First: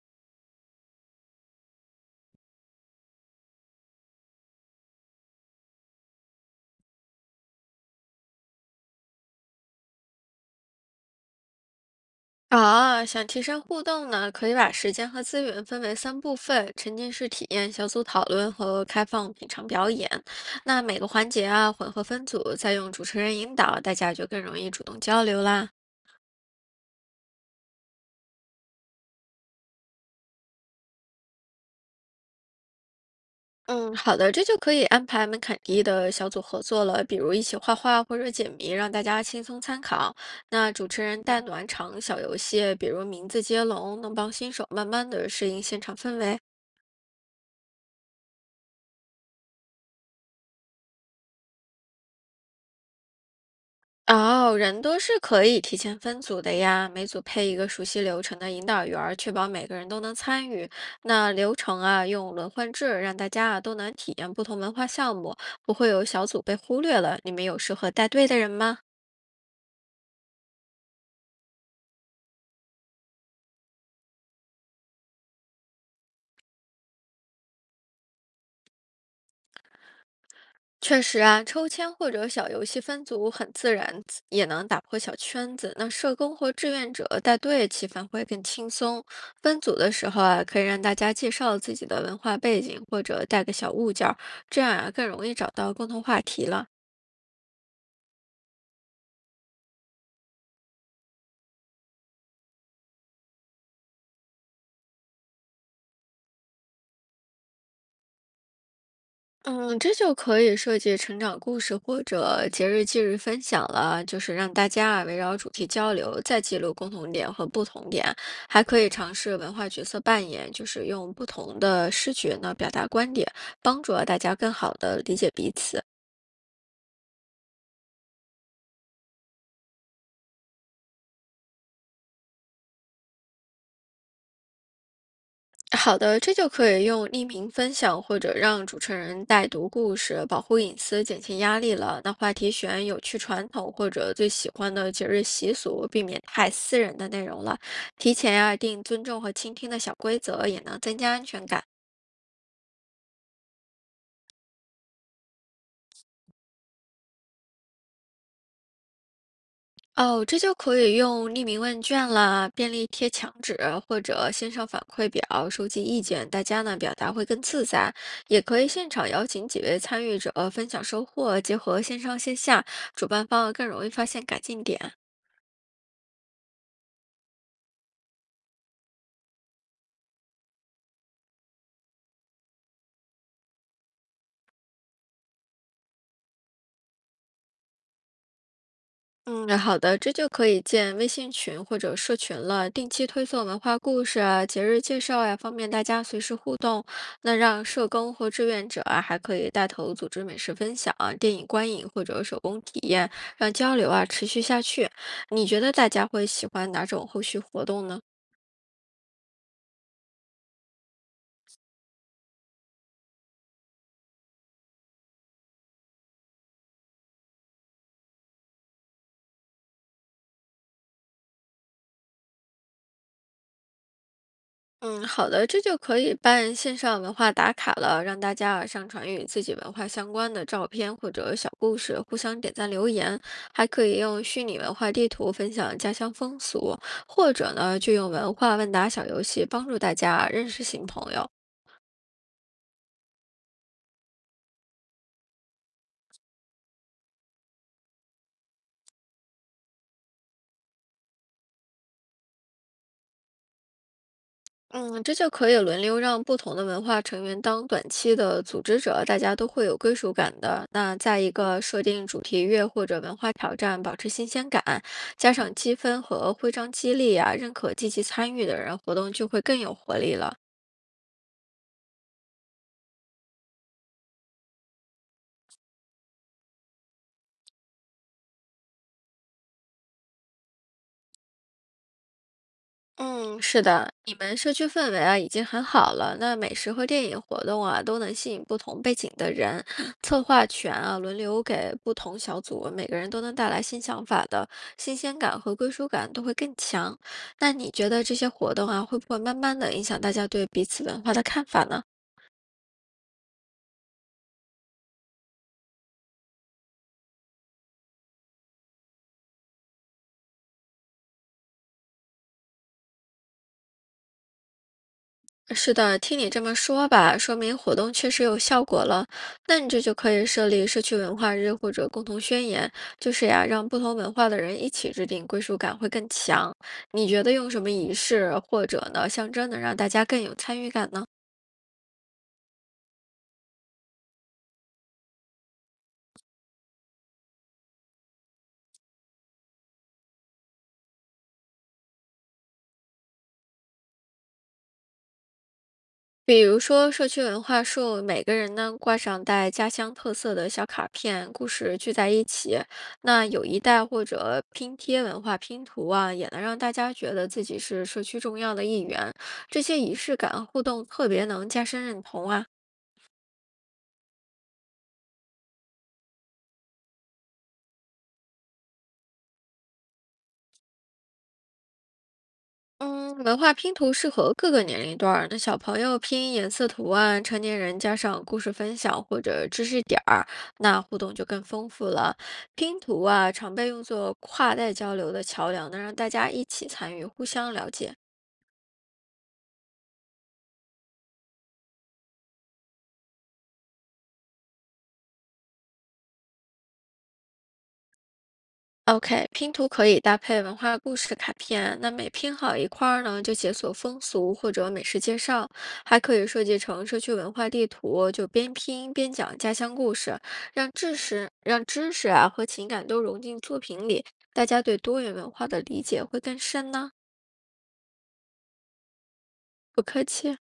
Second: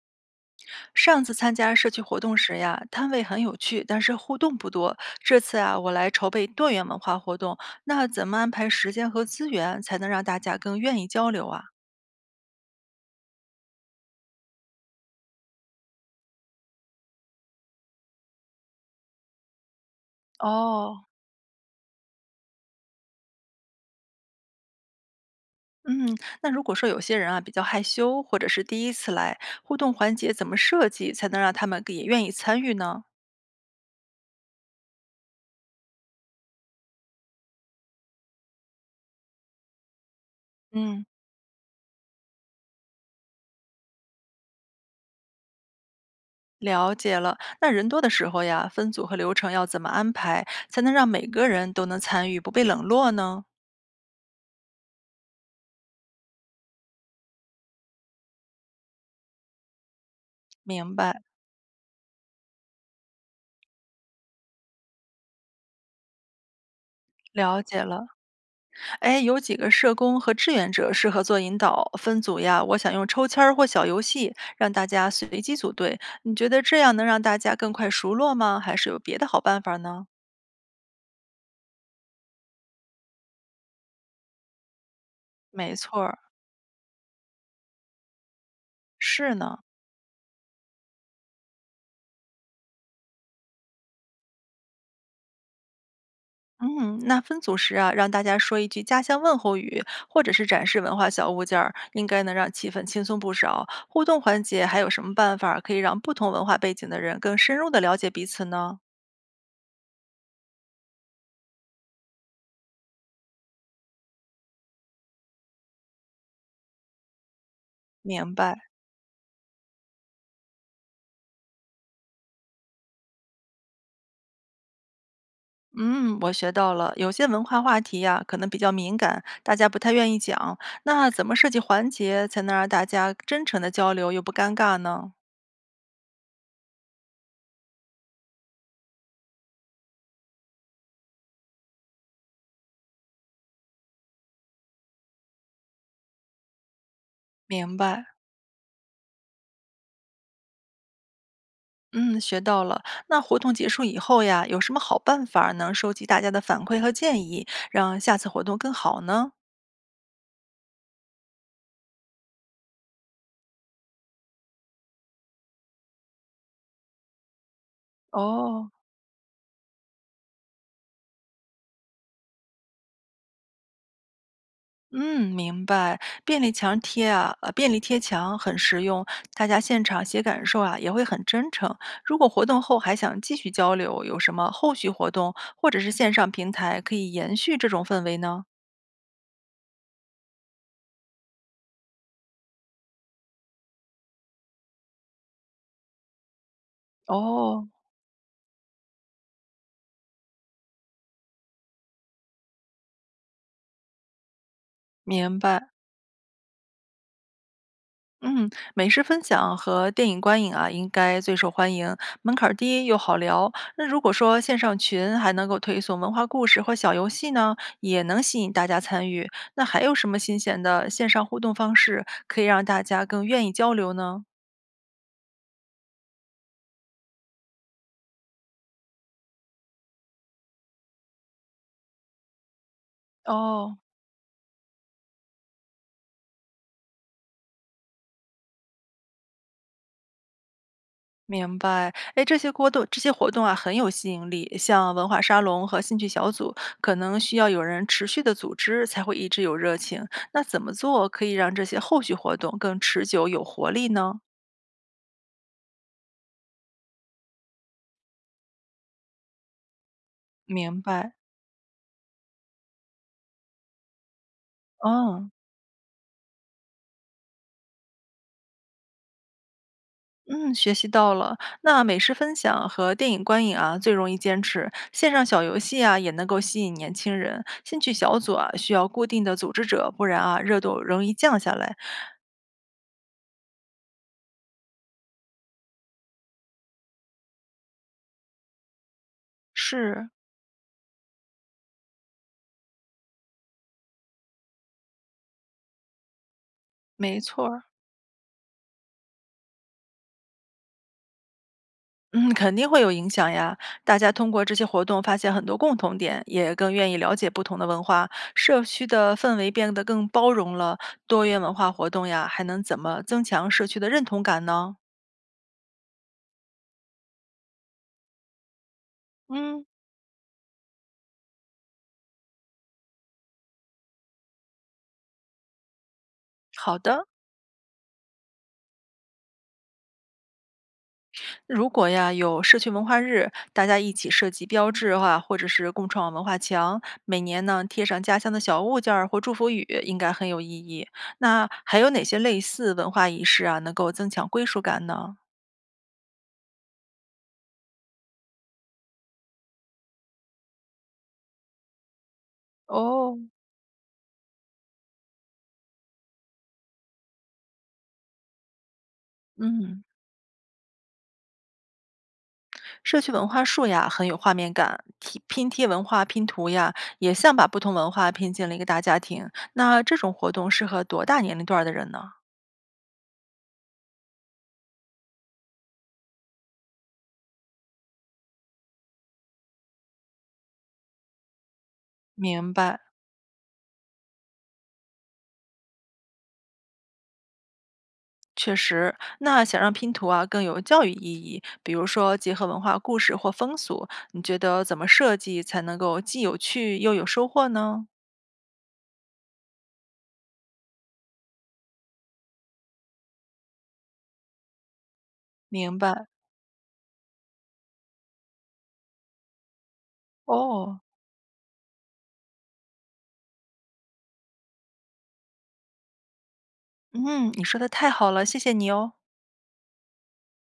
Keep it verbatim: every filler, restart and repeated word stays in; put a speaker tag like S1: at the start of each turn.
S1: 上次参加社区活动时呀，摊位很有趣，但是互动不多。这次啊，我来筹备多元文化活动，那怎么安排时间和资源，才能让大家更愿意交流啊？
S2: 啊，想提升互动呢，可以把时间和资源分为三部分：沉浸式体验、小组讨论和开放品尝表演。那每
S1: 哦。
S2: 个环节啊，混合分组，再用主持人引导，大家就更容易主动交流啦。
S1: 嗯，那如果说有些人啊比较害羞，或者是第一次来，互动环节怎么设计才能让他们也愿意参与呢？
S2: 嗯，好的，这就可以安排门槛低的小组合作了，比如一起画画或者解谜，让大家轻松参考。那主持
S1: 嗯。
S2: 人带暖场小游戏，比如名字接龙，能帮新手慢慢的适应现场氛围。
S1: 了解了，那人多的时候呀，分组和流程要怎么安排，才能让每个人都能参与，不被冷落呢？
S2: 哦，人多是可以提前分组的呀，每组配一个熟悉流程的引导员儿，确保每个人都能参与。
S1: 明白。
S2: 那流程啊，用轮换制，让大家啊都能体验不同文化项目，不会有小组被忽略了。你们有
S1: 了
S2: 适
S1: 解
S2: 合
S1: 了。
S2: 带队的人吗？
S1: 哎，有几个社工和志愿者适合做引导分组呀。我想用抽签儿或小游戏让大家随机组队，你觉得这样能让大家更快熟络吗？还是有别的好办法呢？
S2: 确实啊，抽签或者小游戏分组很自然，也能打破小圈子。
S1: 没
S2: 那
S1: 错
S2: 社
S1: 儿，
S2: 工或志愿者带队，气氛会更轻松。
S1: 是呢。
S2: 分组的时候啊，可以让大家介绍自己的文化背景，或者带个小物件儿，这样啊更容易找到共同话题了。
S1: 嗯，那分组时啊，让大家说一句家乡问候语，或者是展示文化小物件儿，应该能让气氛轻松不少。互动环节还有什么办法可以让不同文化背景的人更深入的了解彼此呢？
S2: 嗯，这就可以设计成长故事或者节日忌日分享了，就是让大家啊围绕主题交流，再记录共同点和不同点，
S1: 明白。
S2: 还可以尝试文化角色扮演，就是用不同的视觉呢表达观点，帮助啊大家更好的理解彼此。
S1: 嗯，我学到了，有些文化话题呀，可能比较敏感，大家不太愿意讲。那怎么设计环节才能让大家真诚的交流又不尴尬呢？
S2: 好的，这就可以用匿名分享或者让主持人代读故事，保护隐私，减轻压力了。那话题选有趣传统或者最喜欢的节日习俗，避免太私人的内容了。
S1: 明白。
S2: 提前啊定尊重和倾听的小规则，也能增加安全感。
S1: 嗯，学到了。那活动结束以后呀，有什么好办法能收集大家的反馈和建议，让下次活动更好呢？
S2: 哦，这就可以用匿名问卷啦、便利贴墙纸或者线上反馈表收集意见，大家呢表达会更自在。也可以
S1: 哦。
S2: 现场邀请几位参与者分享收获，结合线上线下，主办方更容易发现改进点。
S1: 嗯，明白。便利墙贴啊，呃，便利贴墙很实用，大家现场写感受啊，也会很真诚。如果活动后还想继续交流，有什么后续活动或者是线上平台可以延续这种氛围呢？
S2: 嗯，好的，这就可以建微信群或者社群了，定期推送文化故事啊、节日介绍呀、方便大家随时互动。那让
S1: 哦，
S2: 社工或志愿者啊，还可以带头组织美食分享、电影观影或者手工体验，让交流啊持续下去。
S1: 明
S2: 你觉
S1: 白。
S2: 得大家会喜欢哪种后续活动呢？
S1: 嗯，美食分享和电影观影啊，应该最受欢迎，门槛儿低又好聊。那如果说线上群还能够推送文化故事或小游戏呢，也能吸引大家参与。那还有什么新鲜的线上互动方式可以让大家更愿意交流呢？
S2: 嗯，好的，这就可以办线上文化打卡了，让大家啊上传与自己文化相关的照片或者小故事，互相点赞留言，还
S1: 哦。
S2: 可以用虚拟文化地图分享家乡风俗，或者呢，就用文化问答小游戏帮助大家认识新朋友。
S1: 明白，哎，这些活动这些活动啊很有吸引力，像文化沙龙和兴趣小组，可能需要有人持续的组织才会一直有热情。那怎么做可以让这些后续活动更持久有活力呢？
S2: 嗯，这就可以轮流让不同的文化成员当短期的组织者，大家都会有归属感的。
S1: 明
S2: 那
S1: 白。
S2: 在一个设定主题月或者文化挑战，保持新鲜感，
S1: 哦。
S2: 加上积分和徽章激励啊，认可积极参与的人，活动就会更有活力了。
S1: 嗯，学习到了。那美食分享和电影观影啊，最容易坚持。线上小游戏啊，也能够吸引年轻人。兴趣小组啊，需要固定的组织者，不然啊，热度容易降下来。
S2: 嗯，是的，你们社区氛围啊已经很好了，那美食和电影活动啊都能吸引不同背景的人，
S1: 是，
S2: 策划权啊轮流给不同小组，每个人都能带来新想法的新鲜感和归属感都会更强。
S1: 没错
S2: 那
S1: 儿。
S2: 你觉得这些活动啊会不会慢慢的影响大家对彼此文化的看法呢？
S1: 嗯，肯定会有影响呀。大家通过这些活动发现很多共同点，也更愿意了解不同的文化，社区的氛围变得更包容了。多元文化活动呀，还能怎么增强社区的认同感呢？
S2: 是的，听你这么说吧，说明活动确实有效果了。那
S1: 嗯，
S2: 你这就可以设立社区文化日或者共同宣言，就是呀，让不同文化的人一起制定，归属感会更强。
S1: 好的。
S2: 你觉得用什么仪式或者呢象征能让大家更有参与感呢？
S1: 如果呀有社区文化日，大家一起设计标志化或者是共创文化墙，每年呢贴上家乡的小物件儿或祝福语，应该很有意义。那还有哪些类似文化仪式啊，能够增强归属感呢？
S2: 比如说社区文化树，每个人呢挂上带家乡特色的小卡片，故事聚在一起。
S1: 哦。
S2: 那有一带或者拼贴文化拼图啊，也能让大家觉得自己是社区重要的一员。这些
S1: 嗯，
S2: 仪式感互动特别能加深认同啊。
S1: 社区文化树呀很有画面感，拼拼贴文化拼图呀，也像把不同文化拼进了一个大家庭。那这种活动适合多大年龄段儿的人呢？
S2: 嗯，文化拼图适合各个年龄段儿。那小朋友拼颜色图案，成年人加上故事分享或者知识点儿，那互动就更丰富了。
S1: 明白。
S2: 拼图啊，常被用作跨代交流的桥梁，能让大家一起参与，互相了解。
S1: 确实，那想让拼图啊更有教育意义，比如说结合文化故事或风俗，你觉得怎么设计才能够既有趣又有收获呢？
S2: O K，拼图可以搭配文化故事卡片，那每拼好一块儿呢，就解锁风俗或者美食介绍，
S1: 明
S2: 还
S1: 白
S2: 可以设计成社区文化地图，就边拼边讲家乡故事，让
S1: 哦。
S2: 知识让知识啊和情感都融进作品里，大家对多元文化的理解会更深呢。
S1: 嗯，你说的太好了，谢谢你哦。
S2: 不客气。